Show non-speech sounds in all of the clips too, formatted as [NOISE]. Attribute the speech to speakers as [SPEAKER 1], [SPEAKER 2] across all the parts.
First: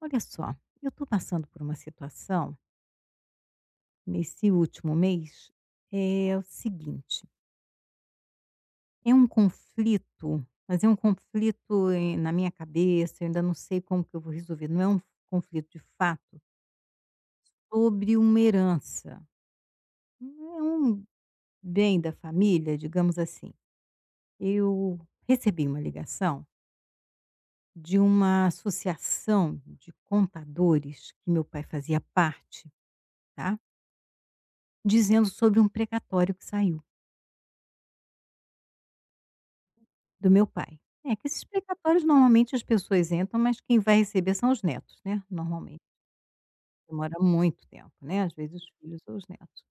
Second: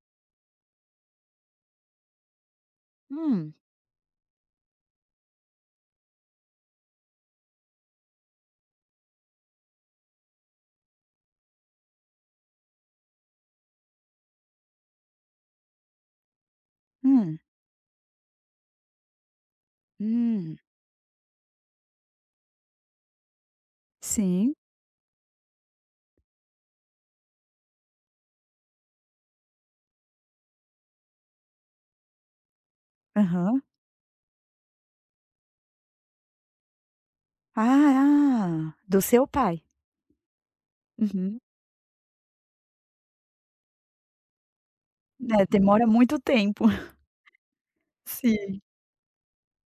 [SPEAKER 1] Olha só, eu estou passando por uma situação
[SPEAKER 2] Hum,
[SPEAKER 1] nesse último mês. É o seguinte, é um conflito, mas é um conflito na minha cabeça, eu ainda não sei como que eu vou resolver. Não é um conflito de fato
[SPEAKER 2] hum,
[SPEAKER 1] sobre uma herança,
[SPEAKER 2] Hum,
[SPEAKER 1] não é um bem da família, digamos assim.
[SPEAKER 2] sim,
[SPEAKER 1] Eu recebi uma ligação de uma associação de contadores que meu pai fazia parte, tá?
[SPEAKER 2] aham.
[SPEAKER 1] Dizendo sobre um precatório que saiu.
[SPEAKER 2] Ah, ah, do seu pai.
[SPEAKER 1] Do meu pai. É que
[SPEAKER 2] Uhum.
[SPEAKER 1] esses precatórios normalmente as pessoas entram, mas quem vai receber são os netos, né,
[SPEAKER 2] É,
[SPEAKER 1] normalmente.
[SPEAKER 2] demora muito tempo. [LAUGHS]
[SPEAKER 1] Demora muito tempo, né, às
[SPEAKER 2] Sim.
[SPEAKER 1] vezes os filhos ou os netos.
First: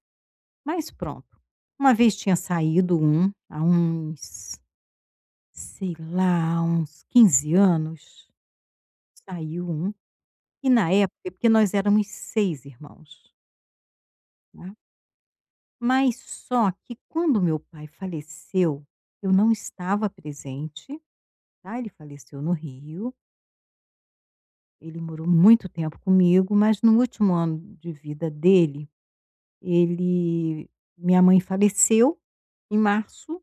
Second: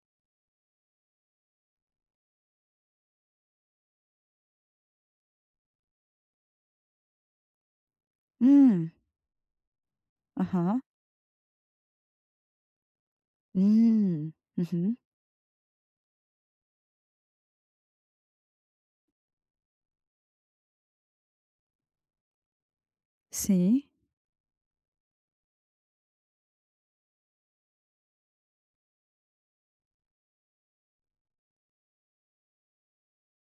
[SPEAKER 1] Mas pronto, uma vez tinha saído um, há uns, sei lá, uns 15 anos,
[SPEAKER 2] Hum,
[SPEAKER 1] saiu um, e
[SPEAKER 2] aham.
[SPEAKER 1] na época é porque nós éramos 6 irmãos,
[SPEAKER 2] Hum,
[SPEAKER 1] né?
[SPEAKER 2] uhum,
[SPEAKER 1] Mas só que quando meu pai faleceu, eu não estava presente, tá, ele faleceu no Rio.
[SPEAKER 2] sim,
[SPEAKER 1] Ele morou muito tempo comigo, mas no último ano de vida dele, ele minha mãe faleceu em março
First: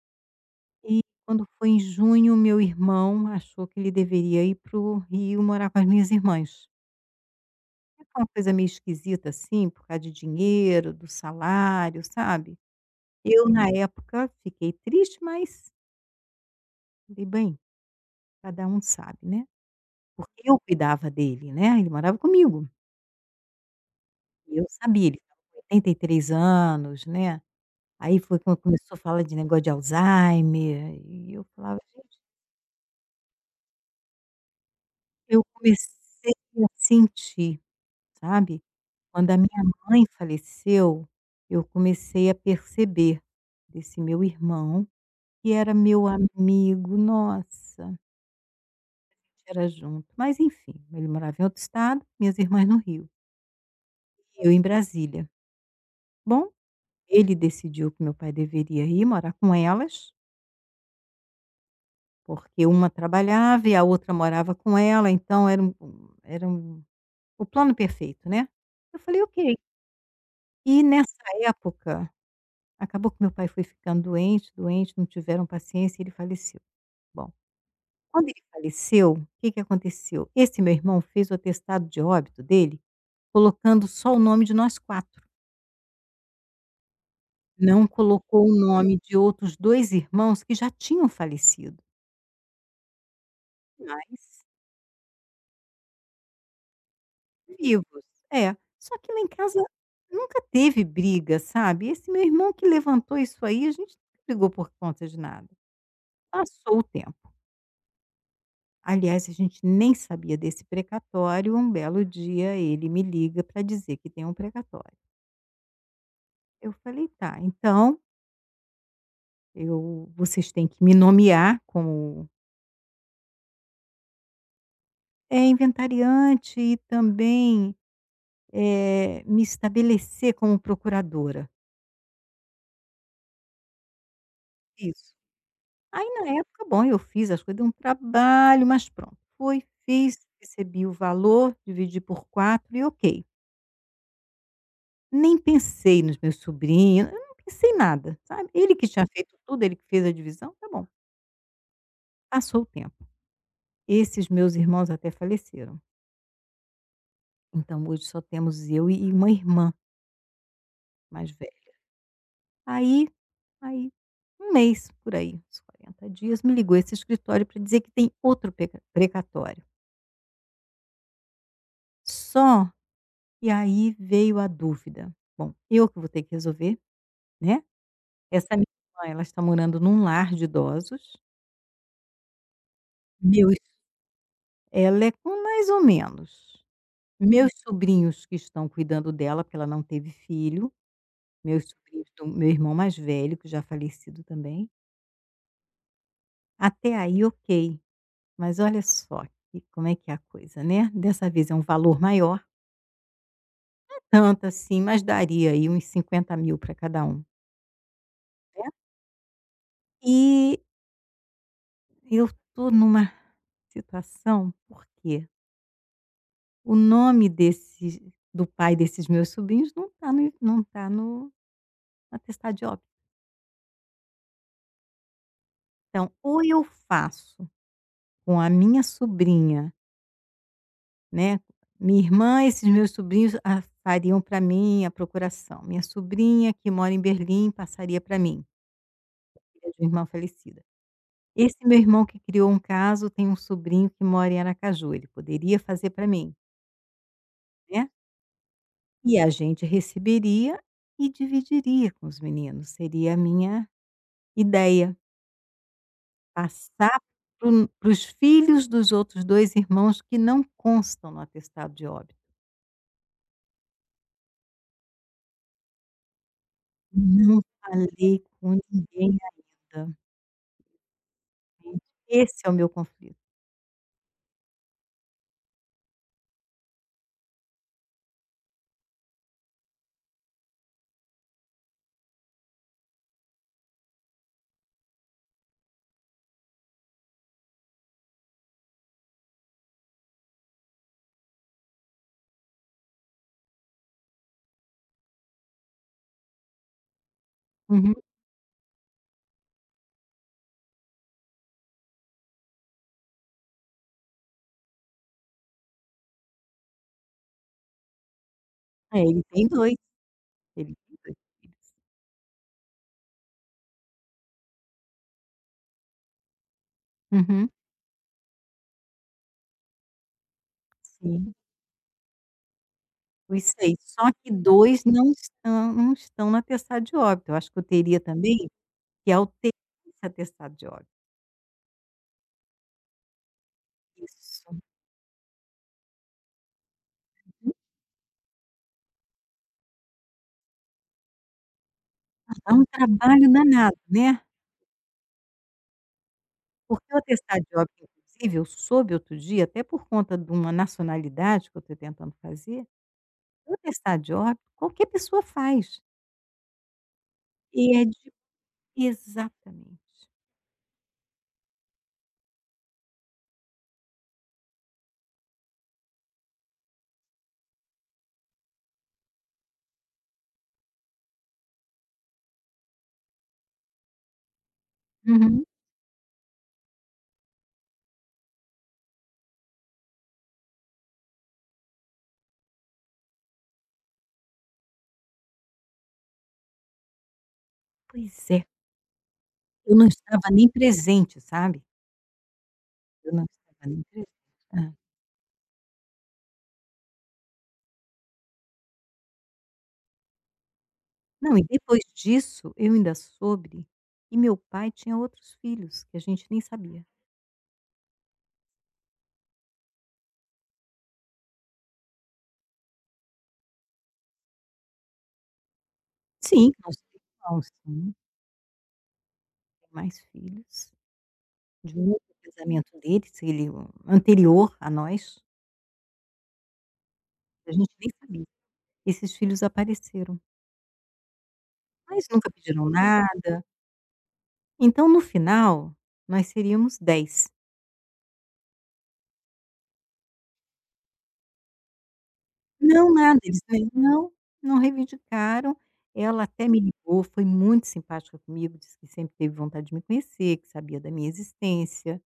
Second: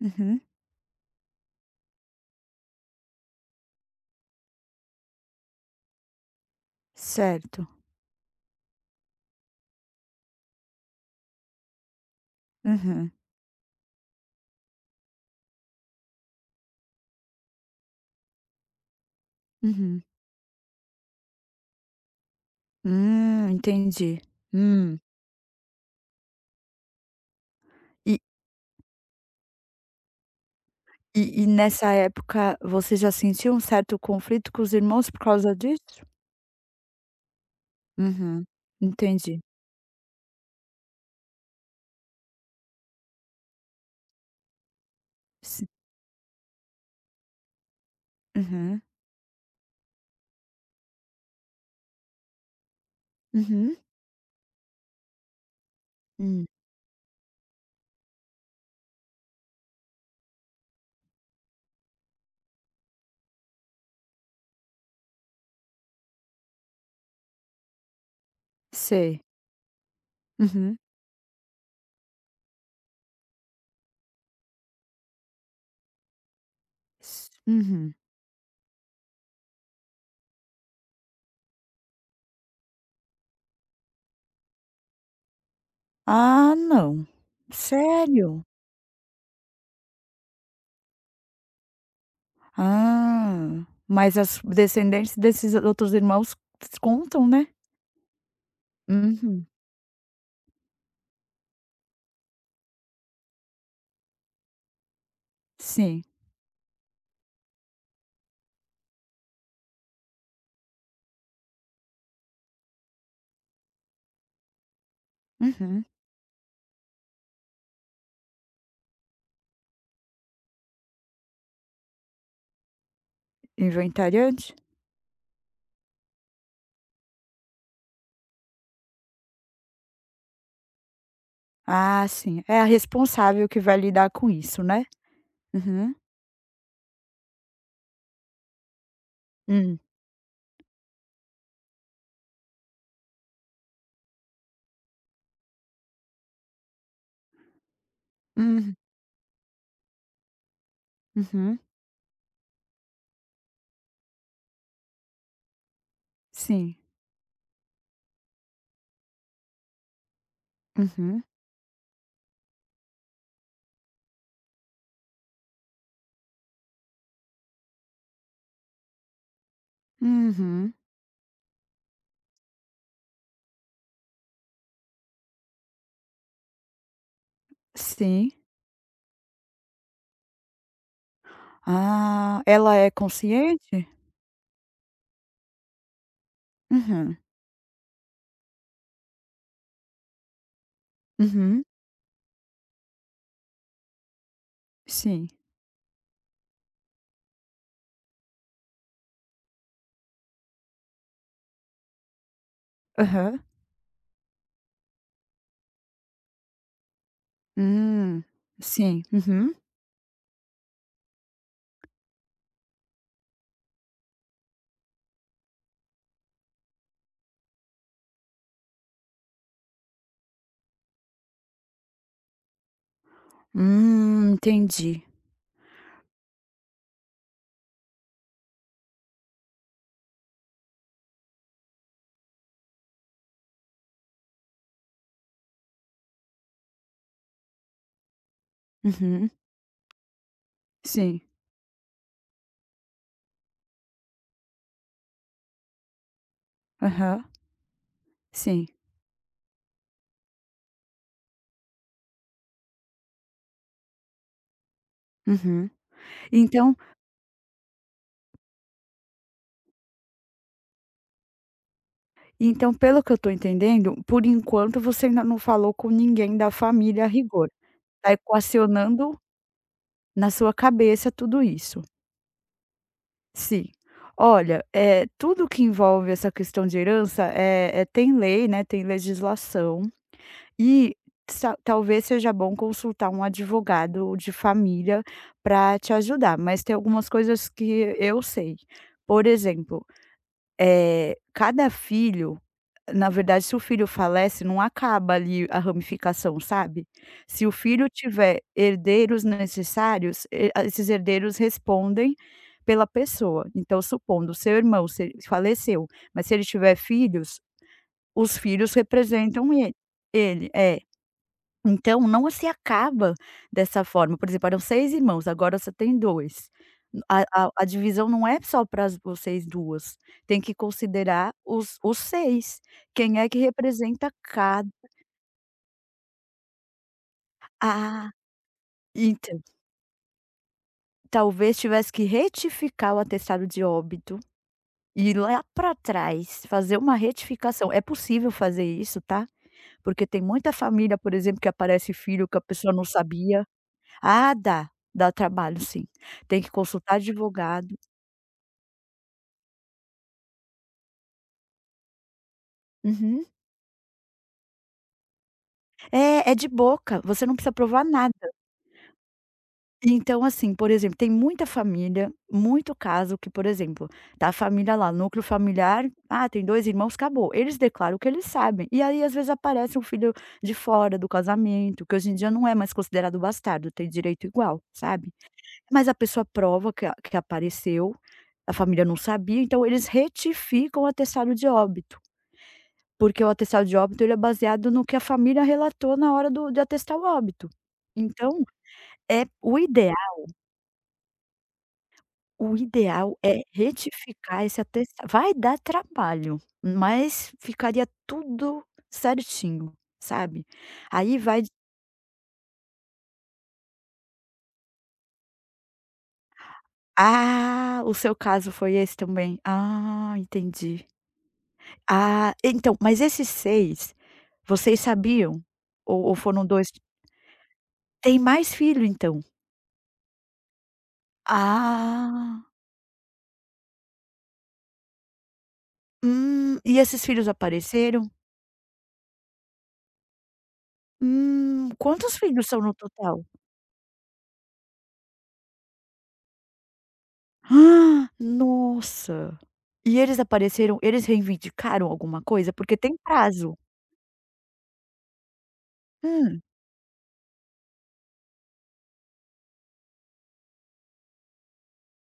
[SPEAKER 2] uhum,
[SPEAKER 1] e quando foi em junho, meu irmão achou que ele deveria ir para o Rio morar com as minhas irmãs.
[SPEAKER 2] certo.
[SPEAKER 1] É uma coisa meio esquisita, assim, por causa de dinheiro, do salário, sabe.
[SPEAKER 2] Uhum,
[SPEAKER 1] Eu, na época, fiquei triste, mas falei: "Bem, cada um sabe, né".
[SPEAKER 2] uhum.
[SPEAKER 1] Porque eu cuidava dele, né, ele morava comigo,
[SPEAKER 2] Entendi.
[SPEAKER 1] e eu
[SPEAKER 2] Hum,
[SPEAKER 1] sabia, ele estava com 83 anos, né. Aí
[SPEAKER 2] e
[SPEAKER 1] foi quando começou a falar de negócio de Alzheimer, e
[SPEAKER 2] e
[SPEAKER 1] eu
[SPEAKER 2] e
[SPEAKER 1] falava:
[SPEAKER 2] nessa
[SPEAKER 1] "Gente",
[SPEAKER 2] época você já sentiu um certo conflito com os irmãos por
[SPEAKER 1] eu
[SPEAKER 2] causa disso?
[SPEAKER 1] comecei a sentir,
[SPEAKER 2] Uhum,
[SPEAKER 1] sabe. Quando a
[SPEAKER 2] entendi.
[SPEAKER 1] minha mãe faleceu, eu comecei a perceber desse meu irmão, que
[SPEAKER 2] Sim,
[SPEAKER 1] era meu amigo, nossa, a
[SPEAKER 2] uhum,
[SPEAKER 1] gente era junto, mas enfim, ele morava em outro estado, minhas irmãs no Rio,
[SPEAKER 2] uhum,
[SPEAKER 1] e eu em Brasília.
[SPEAKER 2] hum,
[SPEAKER 1] Bom, ele decidiu que meu pai deveria ir morar com elas, porque uma trabalhava e a outra morava com ela, então era um o plano perfeito, né. Eu
[SPEAKER 2] sei.
[SPEAKER 1] falei: "Ok".
[SPEAKER 2] Uhum.
[SPEAKER 1] E nessa época, acabou que meu pai foi ficando doente, doente, não tiveram paciência e ele faleceu.
[SPEAKER 2] S
[SPEAKER 1] Bom,
[SPEAKER 2] Uhum.
[SPEAKER 1] quando ele faleceu, o que que aconteceu? Esse meu irmão fez o atestado de óbito dele colocando só o nome de nós 4.
[SPEAKER 2] Ah, não.
[SPEAKER 1] Não
[SPEAKER 2] Sério?
[SPEAKER 1] colocou o nome de outros 2 irmãos que já tinham falecido,
[SPEAKER 2] Ah, mas as
[SPEAKER 1] mas
[SPEAKER 2] descendentes desses outros irmãos contam, né?
[SPEAKER 1] vivos. É. Só que lá em
[SPEAKER 2] Uhum.
[SPEAKER 1] casa nunca teve briga, sabe. Esse meu irmão que levantou isso aí, a gente não brigou por conta de nada.
[SPEAKER 2] Sim.
[SPEAKER 1] Passou o tempo. Aliás, a gente nem sabia desse precatório, um belo dia ele me liga para dizer que tem um precatório.
[SPEAKER 2] Uhum.
[SPEAKER 1] Eu falei: "Tá, então eu vocês têm que me nomear como,
[SPEAKER 2] Inventariante?
[SPEAKER 1] inventariante e também, me estabelecer como procuradora".
[SPEAKER 2] Ah, sim. É a responsável que vai lidar com isso, né?
[SPEAKER 1] Isso.
[SPEAKER 2] Uhum.
[SPEAKER 1] Aí na época, bom, eu fiz as coisas, deu um trabalho, mas pronto. Foi,
[SPEAKER 2] Hum.
[SPEAKER 1] fiz, recebi o valor, dividi por 4 e ok. Nem pensei nos meus sobrinhos, eu não pensei nada, sabe.
[SPEAKER 2] Uhum.
[SPEAKER 1] Ele que tinha feito tudo, ele que fez a divisão, tá bom.
[SPEAKER 2] Uhum.
[SPEAKER 1] Passou o tempo. Esses meus irmãos até faleceram,
[SPEAKER 2] Sim.
[SPEAKER 1] então hoje só temos eu e uma irmã
[SPEAKER 2] Uhum.
[SPEAKER 1] mais velha. Aí aí, um mês por aí, uns 40 dias, me ligou esse escritório para dizer que tem outro precatório.
[SPEAKER 2] Uhum.
[SPEAKER 1] Só que aí veio a dúvida: "Bom, eu que vou ter que resolver, né,
[SPEAKER 2] Sim.
[SPEAKER 1] essa minha irmã, ela está morando num lar de idosos,
[SPEAKER 2] Ah, ela é
[SPEAKER 1] meus".
[SPEAKER 2] consciente?
[SPEAKER 1] Ela é com mais ou menos.
[SPEAKER 2] Uhum.
[SPEAKER 1] Uhum. Meus sobrinhos que estão cuidando dela, porque ela não teve filho,
[SPEAKER 2] Uhum.
[SPEAKER 1] meus sobrinhos do meu irmão mais velho, que já falecido também,
[SPEAKER 2] Sim.
[SPEAKER 1] até aí ok, mas olha só que como é que é a coisa, né. Dessa vez é um valor maior,
[SPEAKER 2] Aham.
[SPEAKER 1] não tanto assim, mas daria aí uns 50 mil para cada um,
[SPEAKER 2] Hum.
[SPEAKER 1] né.
[SPEAKER 2] Sim. Uhum.
[SPEAKER 1] E eu estou numa situação, porque o nome desse do pai desses meus sobrinhos não está no atestado de óbito.
[SPEAKER 2] Entendi.
[SPEAKER 1] Então, ou eu faço com a minha sobrinha, né, minha irmã, esses meus sobrinhos, ah, fariam para mim a procuração. Minha sobrinha, que mora em Berlim, passaria para mim,
[SPEAKER 2] Uhum.
[SPEAKER 1] filha de uma irmã falecida.
[SPEAKER 2] Sim.
[SPEAKER 1] Esse meu irmão que criou um caso tem um sobrinho que mora em Aracaju, ele poderia fazer para mim,
[SPEAKER 2] Aham.
[SPEAKER 1] né?
[SPEAKER 2] Sim.
[SPEAKER 1] E a gente receberia e dividiria com os meninos, seria a minha ideia,
[SPEAKER 2] Uhum. Então
[SPEAKER 1] passar para os filhos dos outros dois irmãos que não constam no atestado de óbito.
[SPEAKER 2] então pelo que eu tô entendendo, por enquanto você ainda não falou com ninguém da família a
[SPEAKER 1] Não
[SPEAKER 2] rigor. Tá
[SPEAKER 1] falei com
[SPEAKER 2] equacionando
[SPEAKER 1] ninguém ainda.
[SPEAKER 2] na sua cabeça tudo isso.
[SPEAKER 1] Esse é o meu conflito.
[SPEAKER 2] Sim. Olha, tudo que envolve essa questão de herança, é tem lei, né, tem legislação. E sa talvez seja bom consultar um advogado de família para te ajudar, mas tem algumas coisas que eu sei. Por exemplo, cada filho na verdade, se o filho falece, não acaba ali a ramificação, sabe. Se o filho
[SPEAKER 1] Uhum.
[SPEAKER 2] tiver herdeiros necessários, e a esses herdeiros respondem pela pessoa. Então, supondo, seu irmão se faleceu, mas se ele tiver filhos, os filhos
[SPEAKER 1] É, ele tem
[SPEAKER 2] representam ele
[SPEAKER 1] 2,
[SPEAKER 2] ele.
[SPEAKER 1] ele
[SPEAKER 2] É.
[SPEAKER 1] tem 2 filhos.
[SPEAKER 2] Então não se acaba dessa forma, por exemplo, eram 6 irmãos, agora você tem 2. A a
[SPEAKER 1] Uhum.
[SPEAKER 2] a divisão não é só para vocês 2. Tem que considerar
[SPEAKER 1] Sim,
[SPEAKER 2] os 6, quem é que
[SPEAKER 1] os 6.
[SPEAKER 2] representa
[SPEAKER 1] Só que
[SPEAKER 2] cada...
[SPEAKER 1] 2 não estão no atestado de óbito. Eu acho que eu teria
[SPEAKER 2] Ah,
[SPEAKER 1] também que
[SPEAKER 2] então,
[SPEAKER 1] alterar esse atestado de óbito.
[SPEAKER 2] talvez tivesse que retificar o atestado de óbito,
[SPEAKER 1] Isso.
[SPEAKER 2] e ir lá para trás, fazer uma retificação. É possível fazer isso, tá, porque tem muita família, por exemplo, que aparece filho que a
[SPEAKER 1] Dá um
[SPEAKER 2] pessoa não
[SPEAKER 1] trabalho
[SPEAKER 2] sabia.
[SPEAKER 1] danado, né.
[SPEAKER 2] Ah, dá. Dá trabalho, sim. Tem que
[SPEAKER 1] Porque
[SPEAKER 2] consultar
[SPEAKER 1] o atestado de
[SPEAKER 2] advogado.
[SPEAKER 1] óbito, inclusive, eu soube outro dia, até por conta de uma nacionalidade que eu estou tentando fazer,
[SPEAKER 2] Uhum.
[SPEAKER 1] o atestado de óbito qualquer pessoa faz.
[SPEAKER 2] É, é de boca, você não precisa
[SPEAKER 1] E
[SPEAKER 2] provar
[SPEAKER 1] é de.
[SPEAKER 2] nada.
[SPEAKER 1] Exatamente.
[SPEAKER 2] Então, assim, por exemplo, tem muita família, muito caso que, por exemplo, tá a família lá, núcleo familiar, ah, tem 2 irmãos, acabou. Eles declaram o que eles sabem. E aí, às vezes, aparece um filho de fora do casamento, que hoje em dia não é mais considerado bastardo, tem direito igual, sabe.
[SPEAKER 1] Uhum.
[SPEAKER 2] Mas a pessoa prova que a que apareceu, a família não sabia, então eles retificam o atestado de óbito. Porque o atestado de óbito ele é baseado no que a família relatou na hora do de atestar o óbito.
[SPEAKER 1] Pois
[SPEAKER 2] Então,
[SPEAKER 1] é,
[SPEAKER 2] é o
[SPEAKER 1] eu não
[SPEAKER 2] ideal
[SPEAKER 1] estava nem presente, sabe,
[SPEAKER 2] o
[SPEAKER 1] eu
[SPEAKER 2] ideal
[SPEAKER 1] não
[SPEAKER 2] é
[SPEAKER 1] estava nem presente.
[SPEAKER 2] retificar esse
[SPEAKER 1] Hã.
[SPEAKER 2] atestado. Vai dar trabalho, mas ficaria tudo certinho, sabe. Aí
[SPEAKER 1] Não,
[SPEAKER 2] vai
[SPEAKER 1] e depois disso eu ainda soube que meu pai tinha outros filhos, que a gente nem sabia.
[SPEAKER 2] Ah, o seu caso foi esse também? Ah, entendi. Ah, então, mas esses 6 vocês sabiam? Ou foram
[SPEAKER 1] Sim,
[SPEAKER 2] dois...
[SPEAKER 1] nós irmãos, sim,
[SPEAKER 2] Tem mais filho então?
[SPEAKER 1] tem mais filhos de um outro
[SPEAKER 2] Ah.
[SPEAKER 1] casamento dele, se ele o anterior a nós,
[SPEAKER 2] E esses filhos
[SPEAKER 1] a gente nem
[SPEAKER 2] apareceram?
[SPEAKER 1] sabia. Esses filhos apareceram, mas
[SPEAKER 2] Quantos
[SPEAKER 1] nunca
[SPEAKER 2] filhos são
[SPEAKER 1] pediram
[SPEAKER 2] no total?
[SPEAKER 1] nada, então no final nós seríamos 10.
[SPEAKER 2] Ah, nossa. E eles apareceram, eles reivindicaram alguma coisa? Porque
[SPEAKER 1] Não,
[SPEAKER 2] tem
[SPEAKER 1] nada, eles
[SPEAKER 2] prazo.
[SPEAKER 1] nem não, não reivindicaram. Ela
[SPEAKER 2] Hum,
[SPEAKER 1] até me ligou, foi muito simpática comigo, disse que sempre teve vontade de me conhecer, que sabia da minha existência,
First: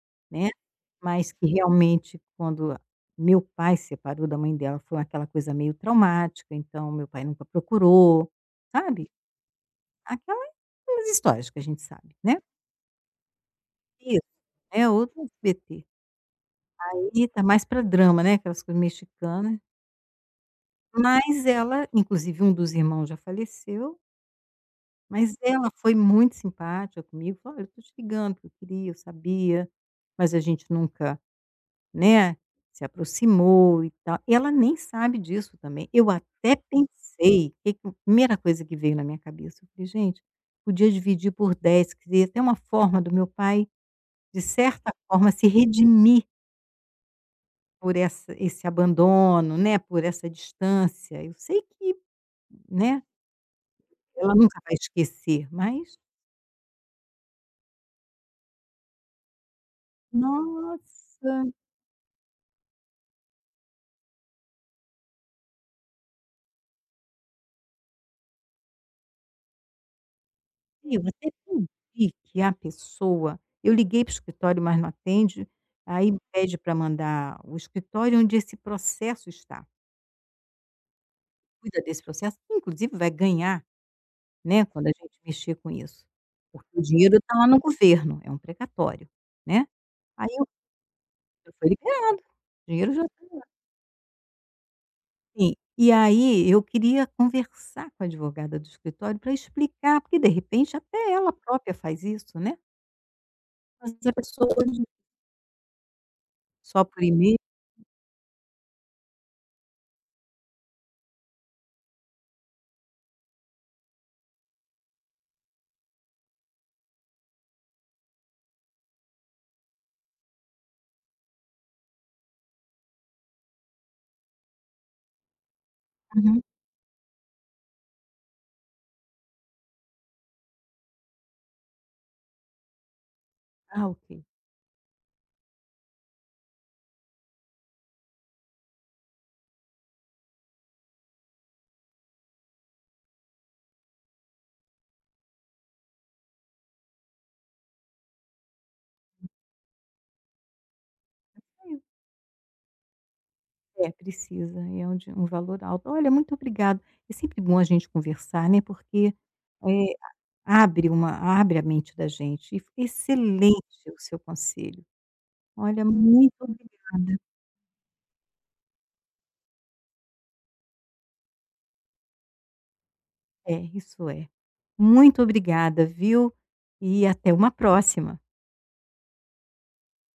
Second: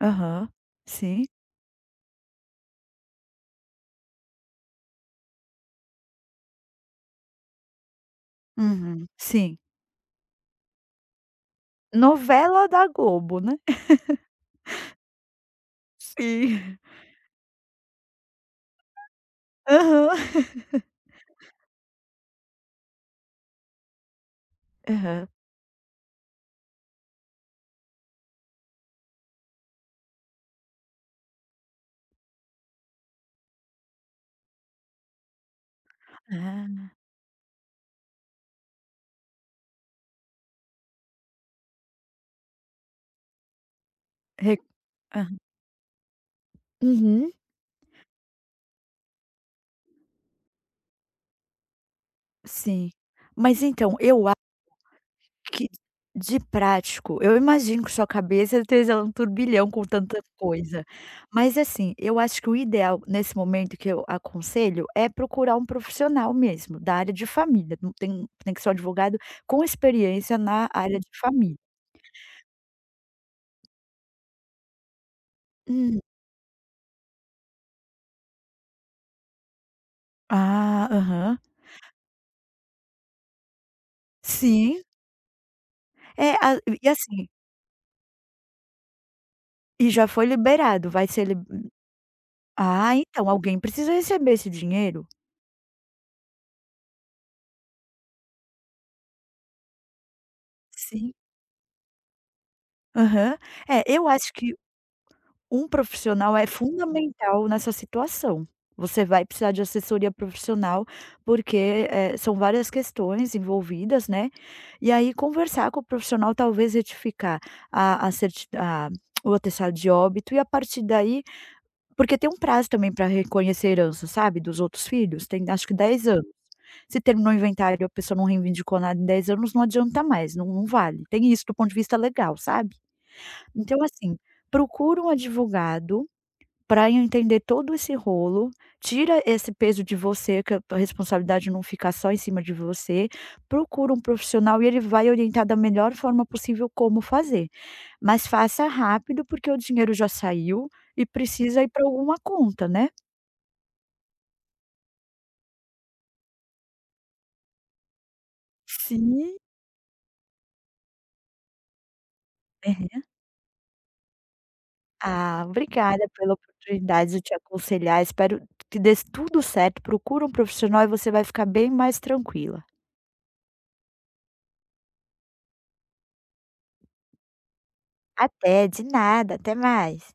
[SPEAKER 2] aham,
[SPEAKER 1] né,
[SPEAKER 2] sim,
[SPEAKER 1] mas que realmente quando meu pai se separou da mãe dela, foi aquela coisa meio traumática, então meu pai nunca procurou,
[SPEAKER 2] uhum,
[SPEAKER 1] sabe,
[SPEAKER 2] sim.
[SPEAKER 1] aquela aquelas histórias que a gente sabe, né.
[SPEAKER 2] Novela da Globo, né?
[SPEAKER 1] Isso, é outro SBT.
[SPEAKER 2] Sim.
[SPEAKER 1] Aí tá mais pra drama, né, aquelas coisas mexicana,
[SPEAKER 2] [LAUGHS]
[SPEAKER 1] mas ela inclusive um dos irmãos já faleceu.
[SPEAKER 2] Aham, aham.
[SPEAKER 1] Mas ela foi muito simpática comigo, falou: "Olha, eu tô te ligando porque eu queria, eu sabia, mas a gente nunca, né, se aproximou e tal". Ela nem sabe disso também. Eu até
[SPEAKER 2] Ah,
[SPEAKER 1] pensei, que a primeira coisa que veio na minha cabeça, eu falei: "Gente, podia dividir por 10, que seria até uma forma do meu pai, de
[SPEAKER 2] re
[SPEAKER 1] certa forma,
[SPEAKER 2] aham.
[SPEAKER 1] se redimir
[SPEAKER 2] Uhum,
[SPEAKER 1] por essa esse abandono, né, por essa distância. Eu sei que,
[SPEAKER 2] sim.
[SPEAKER 1] né,
[SPEAKER 2] Mas então, eu
[SPEAKER 1] ela nunca vai esquecer,
[SPEAKER 2] que
[SPEAKER 1] mas
[SPEAKER 2] de prático, eu imagino que sua cabeça esteja um turbilhão com tanta coisa.
[SPEAKER 1] nossa!
[SPEAKER 2] Mas assim, eu acho que o ideal nesse momento que eu aconselho é procurar um profissional mesmo, da área de família, não tem tem que ser um advogado com experiência na área
[SPEAKER 1] E
[SPEAKER 2] de
[SPEAKER 1] você
[SPEAKER 2] família.
[SPEAKER 1] pedir que a pessoa eu liguei para o escritório, mas não atende,
[SPEAKER 2] Hum.
[SPEAKER 1] aí pede para mandar o escritório onde esse processo está.
[SPEAKER 2] Ah, aham.
[SPEAKER 1] Cuida desse processo, que inclusive vai ganhar, né,
[SPEAKER 2] Sim.
[SPEAKER 1] quando a gente mexer com isso.
[SPEAKER 2] É, a
[SPEAKER 1] Porque o
[SPEAKER 2] e
[SPEAKER 1] dinheiro
[SPEAKER 2] assim,
[SPEAKER 1] está lá no governo, é um precatório, né.
[SPEAKER 2] e já foi
[SPEAKER 1] Aí eu
[SPEAKER 2] liberado, vai ser lib
[SPEAKER 1] já foi liberado, o dinheiro
[SPEAKER 2] ah,
[SPEAKER 1] já
[SPEAKER 2] então
[SPEAKER 1] está
[SPEAKER 2] alguém precisa receber esse dinheiro.
[SPEAKER 1] assim. E aí eu queria conversar com a advogada do escritório para explicar, porque de repente
[SPEAKER 2] Sim.
[SPEAKER 1] até ela própria faz isso, né.
[SPEAKER 2] Aham. É,
[SPEAKER 1] Mas
[SPEAKER 2] eu
[SPEAKER 1] a
[SPEAKER 2] acho
[SPEAKER 1] pessoa
[SPEAKER 2] que um profissional é
[SPEAKER 1] só por e-mail.
[SPEAKER 2] fundamental nessa situação. Você vai precisar de assessoria profissional, porque, são várias questões envolvidas, né. E aí conversar com o profissional, talvez retificar a certi a o atestado de óbito e a partir daí... porque tem um prazo também para reconhecer a herança, sabe, dos outros filhos, tem acho que 10 anos.
[SPEAKER 1] Uhum.
[SPEAKER 2] Se terminou o inventário e a pessoa não reivindicou nada em 10 anos, não adianta mais, não vale. Tem isso do ponto de vista legal, sabe. Então
[SPEAKER 1] Ah,
[SPEAKER 2] assim,
[SPEAKER 1] ok.
[SPEAKER 2] procura um advogado para entender todo esse rolo, tira esse peso de você, que a tua responsabilidade não fica só em cima de você, procura um profissional e ele vai orientar da melhor forma possível como fazer. Mas faça rápido, porque o dinheiro já saiu e precisa ir para alguma conta, né?
[SPEAKER 1] É, precisa, de um valor alto. Olha, muito obrigado. É sempre bom a gente conversar, né, porque,
[SPEAKER 2] Sim.
[SPEAKER 1] eh, abre a mente da gente. E
[SPEAKER 2] [LAUGHS]
[SPEAKER 1] foi
[SPEAKER 2] Aham.
[SPEAKER 1] excelente o seu conselho.
[SPEAKER 2] Ah,
[SPEAKER 1] Olha,
[SPEAKER 2] obrigada pela
[SPEAKER 1] muito
[SPEAKER 2] oportunidade
[SPEAKER 1] obrigada.
[SPEAKER 2] de te aconselhar, espero que dê tudo certo, procura um profissional e você vai ficar bem mais tranquila.
[SPEAKER 1] É, isso é. Muito obrigada, viu. E até uma próxima.
[SPEAKER 2] Até, de nada, até mais.